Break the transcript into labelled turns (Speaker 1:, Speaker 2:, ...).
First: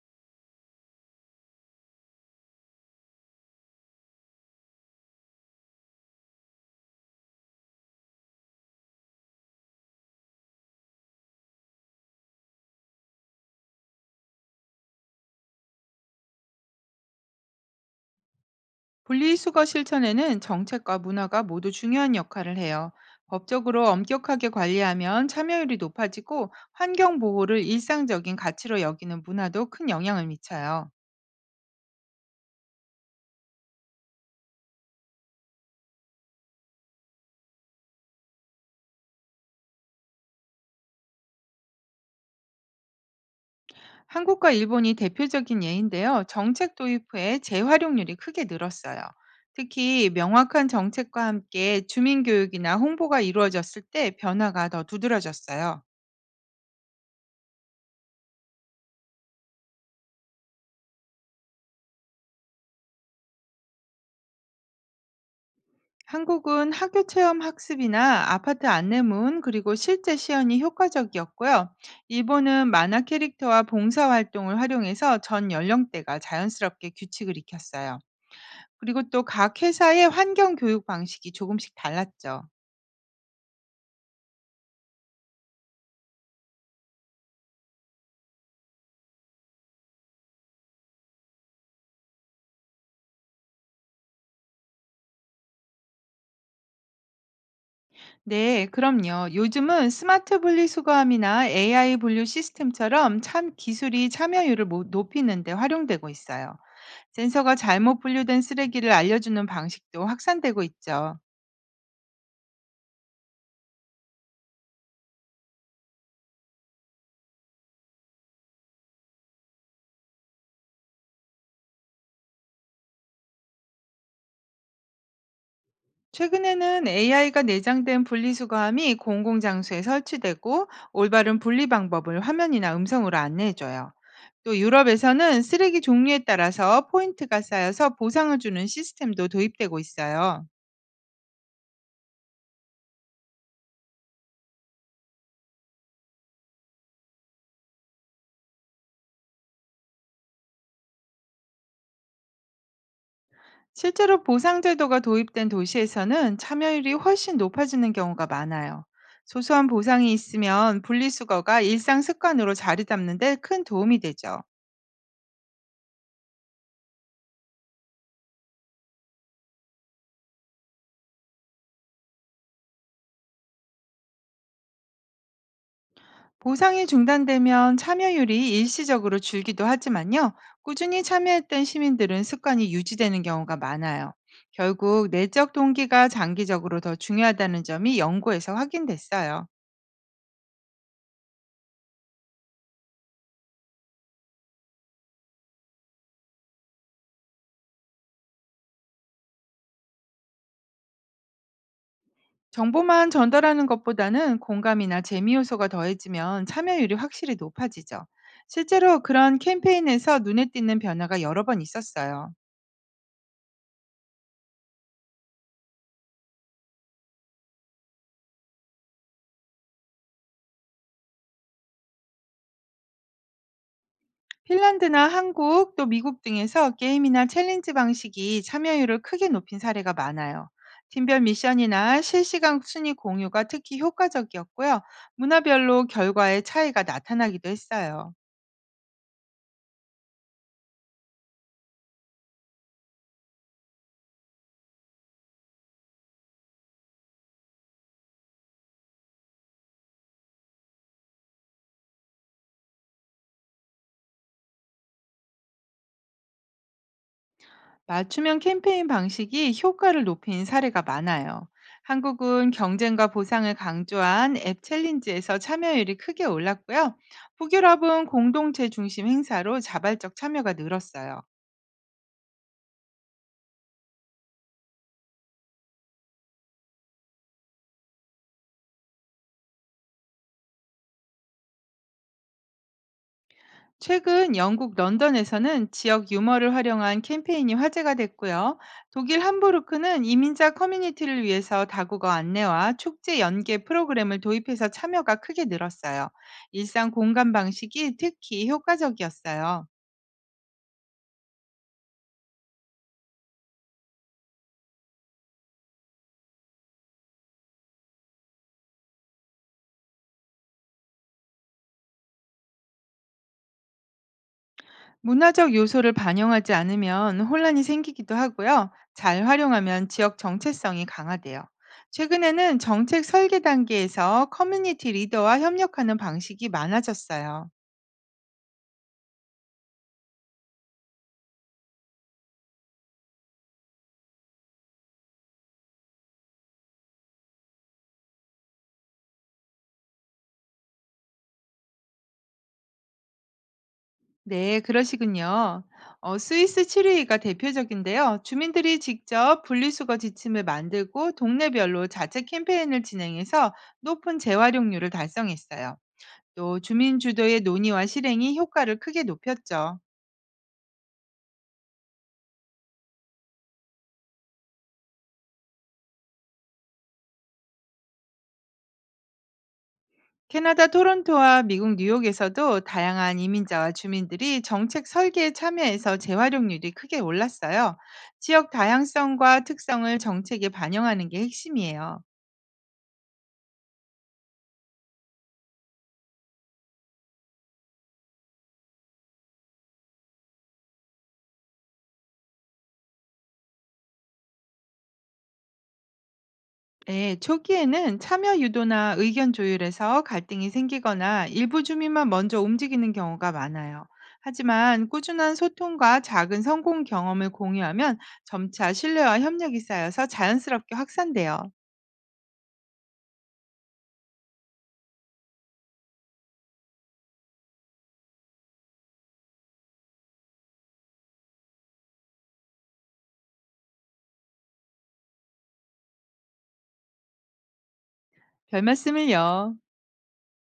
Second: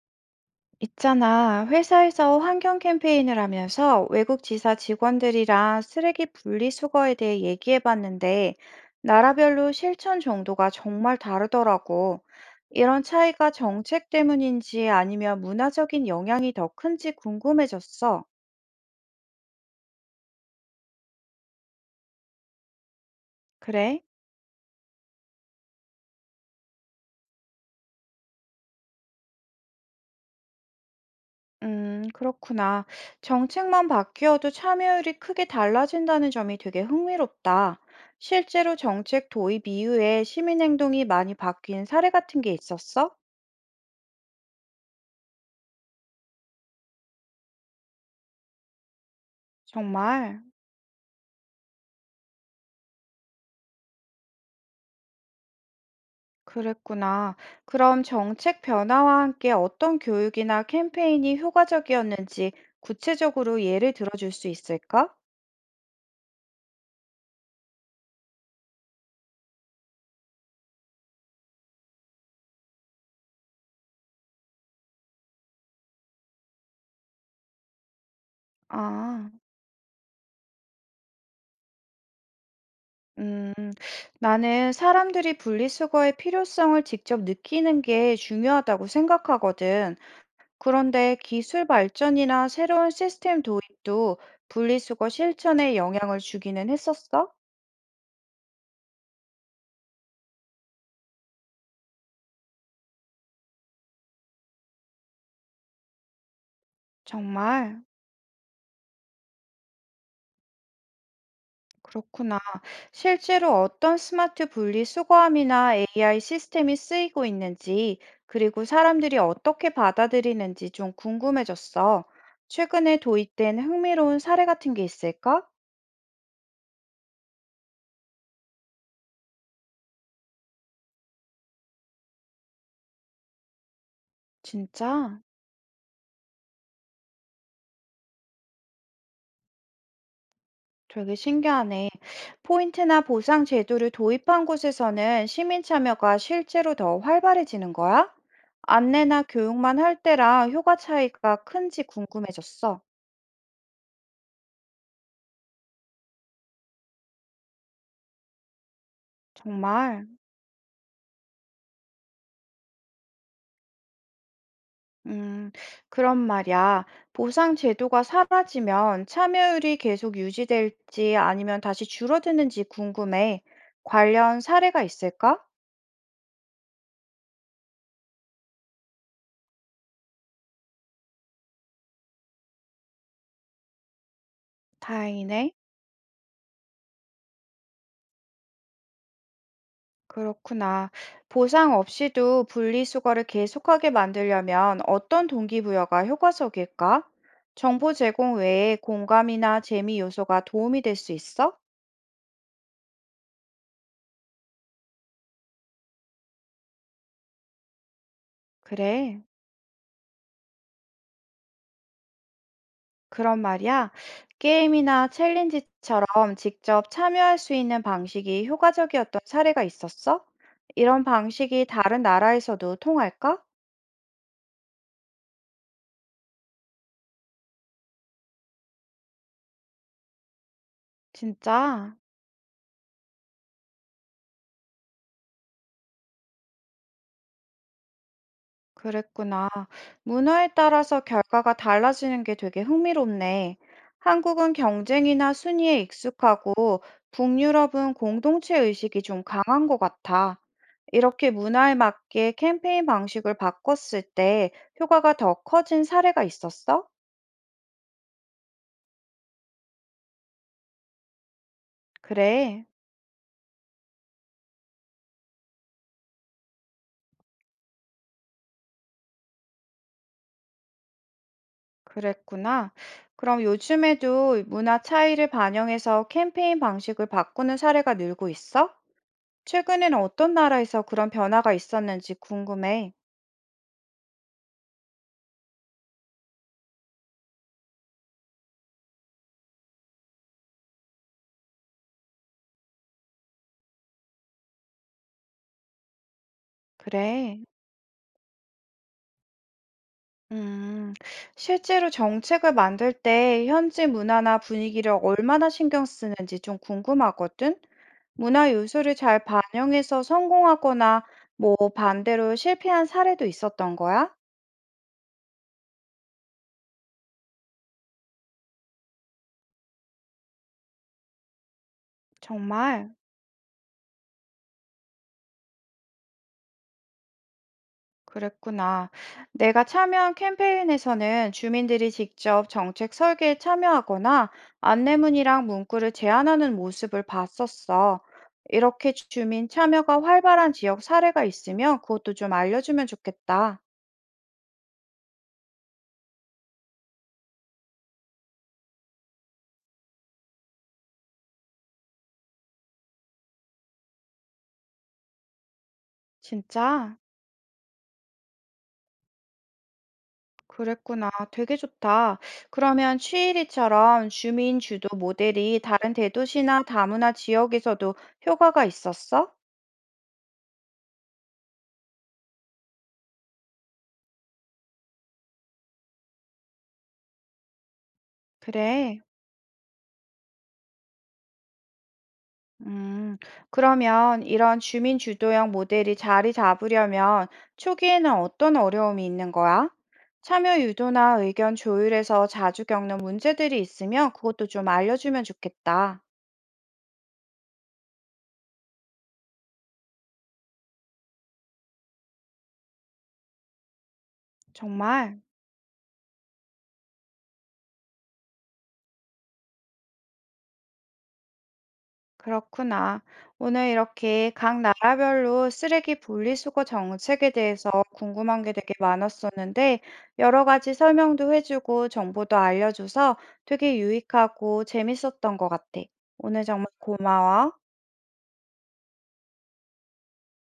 Speaker 1: 있잖아, 회사에서 환경 캠페인을 하면서 외국 지사 직원들이랑 쓰레기 분리수거에 대해 얘기해봤는데, 나라별로 실천 정도가 정말 다르더라고. 이런 차이가 정책 때문인지 아니면 문화적인 영향이 더 큰지 궁금해졌어.
Speaker 2: 분리수거 실천에는 정책과 문화가 모두 중요한 역할을 해요. 법적으로
Speaker 1: 그래?
Speaker 2: 엄격하게 관리하면 참여율이 높아지고 환경 보호를 일상적인 가치로 여기는 문화도 큰 영향을 미쳐요.
Speaker 1: 그렇구나. 정책만 바뀌어도 참여율이 크게 달라진다는 점이 되게 흥미롭다. 실제로 정책 도입 이후에 시민 행동이 많이 바뀐 사례 같은 게 있었어?
Speaker 2: 한국과 일본이 대표적인 예인데요. 정책 도입 후에 재활용률이 크게 늘었어요. 특히
Speaker 1: 정말
Speaker 2: 명확한 정책과 함께 주민 교육이나 홍보가 이루어졌을 때 변화가 더 두드러졌어요.
Speaker 1: 그랬구나. 그럼 정책 변화와 함께 어떤 교육이나 캠페인이 효과적이었는지 구체적으로 예를 들어줄 수 있을까?
Speaker 2: 한국은 학교 체험 학습이나 아파트 안내문 그리고 실제 시연이 효과적이었고요. 일본은 만화 캐릭터와 봉사활동을 활용해서 전 연령대가 자연스럽게 규칙을 익혔어요. 그리고 또
Speaker 1: 아,
Speaker 2: 각 회사의 환경 교육 방식이 조금씩 달랐죠.
Speaker 1: 음, 나는 사람들이 분리수거의 필요성을 직접 느끼는 게 중요하다고 생각하거든. 그런데 기술 발전이나 새로운 시스템 도입도 분리수거 실천에 영향을 주기는 했었어?
Speaker 2: 네, 그럼요. 요즘은 스마트 분리수거함이나 AI 분류 시스템처럼 참 기술이 참여율을 높이는 데 활용되고 있어요. 센서가
Speaker 1: 정말
Speaker 2: 잘못 분류된 쓰레기를 알려주는 방식도 확산되고 있죠.
Speaker 1: 그렇구나. 실제로 어떤 스마트 분리 수거함이나 AI 시스템이 쓰이고 있는지, 그리고 사람들이 어떻게 받아들이는지 좀 궁금해졌어. 최근에 도입된 흥미로운 사례 같은 게 있을까?
Speaker 2: 최근에는 AI가 내장된 분리수거함이 공공장소에 설치되고 올바른 분리 방법을 화면이나 음성으로 안내해줘요. 또
Speaker 1: 진짜?
Speaker 2: 유럽에서는 쓰레기 종류에 따라서 포인트가 쌓여서 보상을 주는 시스템도 도입되고 있어요.
Speaker 1: 되게 신기하네. 포인트나 보상 제도를 도입한 곳에서는 시민 참여가 실제로 더 활발해지는 거야? 안내나 교육만 할 때랑 효과 차이가 큰지 궁금해졌어.
Speaker 2: 실제로 보상제도가 도입된 도시에서는 참여율이 훨씬 높아지는 경우가 많아요. 소소한
Speaker 1: 정말.
Speaker 2: 보상이 있으면 분리수거가 일상 습관으로 자리 잡는 데 큰 도움이 되죠.
Speaker 1: 음, 그런 말이야. 보상 제도가 사라지면 참여율이 계속 유지될지 아니면 다시 줄어드는지 궁금해. 관련 사례가 있을까?
Speaker 2: 보상이 중단되면 참여율이 일시적으로 줄기도 하지만요. 꾸준히 참여했던 시민들은 습관이 유지되는 경우가 많아요. 결국 내적
Speaker 1: 다행이네.
Speaker 2: 동기가 장기적으로 더 중요하다는 점이 연구에서 확인됐어요.
Speaker 1: 그렇구나. 보상 없이도 분리수거를 계속하게 만들려면 어떤 동기부여가 효과적일까? 정보 제공 외에 공감이나 재미 요소가 도움이 될 수 있어?
Speaker 2: 정보만 전달하는 것보다는 공감이나 재미 요소가 더해지면 참여율이 확실히 높아지죠. 실제로
Speaker 1: 그래.
Speaker 2: 그런 캠페인에서 눈에 띄는 변화가 여러 번 있었어요.
Speaker 1: 그런 말이야. 게임이나 챌린지처럼 직접 참여할 수 있는 방식이 효과적이었던 사례가 있었어? 이런 방식이 다른 나라에서도 통할까?
Speaker 2: 핀란드나 한국 또 미국 등에서 게임이나 챌린지 방식이 참여율을 크게 높인 사례가 많아요. 팀별
Speaker 1: 진짜?
Speaker 2: 미션이나 실시간 순위 공유가 특히 효과적이었고요. 문화별로 결과의 차이가 나타나기도 했어요.
Speaker 1: 그랬구나. 문화에 따라서 결과가 달라지는 게 되게 흥미롭네. 한국은 경쟁이나 순위에 익숙하고 북유럽은 공동체 의식이 좀 강한 것 같아. 이렇게 문화에 맞게 캠페인 방식을 바꿨을 때 효과가 더 커진 사례가 있었어?
Speaker 2: 맞춤형 캠페인 방식이 효과를 높인 사례가 많아요. 한국은
Speaker 1: 그래,
Speaker 2: 경쟁과 보상을 강조한 앱 챌린지에서 참여율이 크게 올랐고요. 북유럽은 공동체 중심 행사로 자발적 참여가 늘었어요.
Speaker 1: 그랬구나. 그럼 요즘에도 문화 차이를 반영해서 캠페인 방식을 바꾸는 사례가 늘고 있어? 최근에는 어떤 나라에서 그런 변화가 있었는지 궁금해.
Speaker 2: 최근 영국 런던에서는 지역 유머를 활용한 캠페인이 화제가 됐고요. 독일 함부르크는 이민자 커뮤니티를 위해서 다국어 안내와 축제 연계 프로그램을 도입해서 참여가 크게 늘었어요. 일상 공감
Speaker 1: 그래.
Speaker 2: 방식이 특히 효과적이었어요.
Speaker 1: 음, 실제로 정책을 만들 때 현지 문화나 분위기를 얼마나 신경 쓰는지 좀 궁금하거든? 문화 요소를 잘 반영해서 성공하거나 뭐 반대로 실패한 사례도 있었던 거야?
Speaker 2: 문화적 요소를 반영하지 않으면 혼란이 생기기도 하고요. 잘 활용하면 지역 정체성이 강화돼요. 최근에는
Speaker 1: 정말.
Speaker 2: 정책 설계 단계에서 커뮤니티 리더와 협력하는 방식이 많아졌어요.
Speaker 1: 그랬구나. 내가 참여한 캠페인에서는 주민들이 직접 정책 설계에 참여하거나 안내문이랑 문구를 제안하는 모습을 봤었어. 이렇게 주민 참여가 활발한 지역 사례가 있으면 그것도 좀 알려주면 좋겠다.
Speaker 2: 네, 그러시군요. 스위스 칠르가 대표적인데요. 주민들이 직접 분리수거 지침을 만들고 동네별로 자체 캠페인을 진행해서 높은 재활용률을 달성했어요. 또
Speaker 1: 진짜?
Speaker 2: 주민 주도의 논의와 실행이 효과를 크게 높였죠.
Speaker 1: 그랬구나. 되게 좋다. 그러면 취일이처럼 주민 주도 모델이 다른 대도시나 다문화 지역에서도 효과가 있었어?
Speaker 2: 캐나다 토론토와 미국 뉴욕에서도 다양한 이민자와 주민들이 정책 설계에 참여해서 재활용률이 크게 올랐어요. 지역
Speaker 1: 그래.
Speaker 2: 다양성과 특성을 정책에 반영하는 게 핵심이에요.
Speaker 1: 음, 그러면 이런 주민 주도형 모델이 자리 잡으려면 초기에는 어떤 어려움이 있는 거야? 참여 유도나 의견 조율에서 자주 겪는 문제들이 있으면 그것도 좀 알려주면 좋겠다.
Speaker 2: 네, 초기에는 참여 유도나 의견 조율에서 갈등이 생기거나 일부 주민만 먼저 움직이는 경우가 많아요. 하지만
Speaker 1: 정말
Speaker 2: 꾸준한 소통과 작은 성공 경험을 공유하면 점차 신뢰와 협력이 쌓여서 자연스럽게 확산돼요.
Speaker 1: 그렇구나. 오늘 이렇게 각 나라별로 쓰레기 분리수거 정책에 대해서 궁금한 게 되게 많았었는데 여러 가지 설명도 해주고 정보도 알려줘서 되게 유익하고 재밌었던 것 같아. 오늘 정말 고마워.
Speaker 2: 별 말씀을요.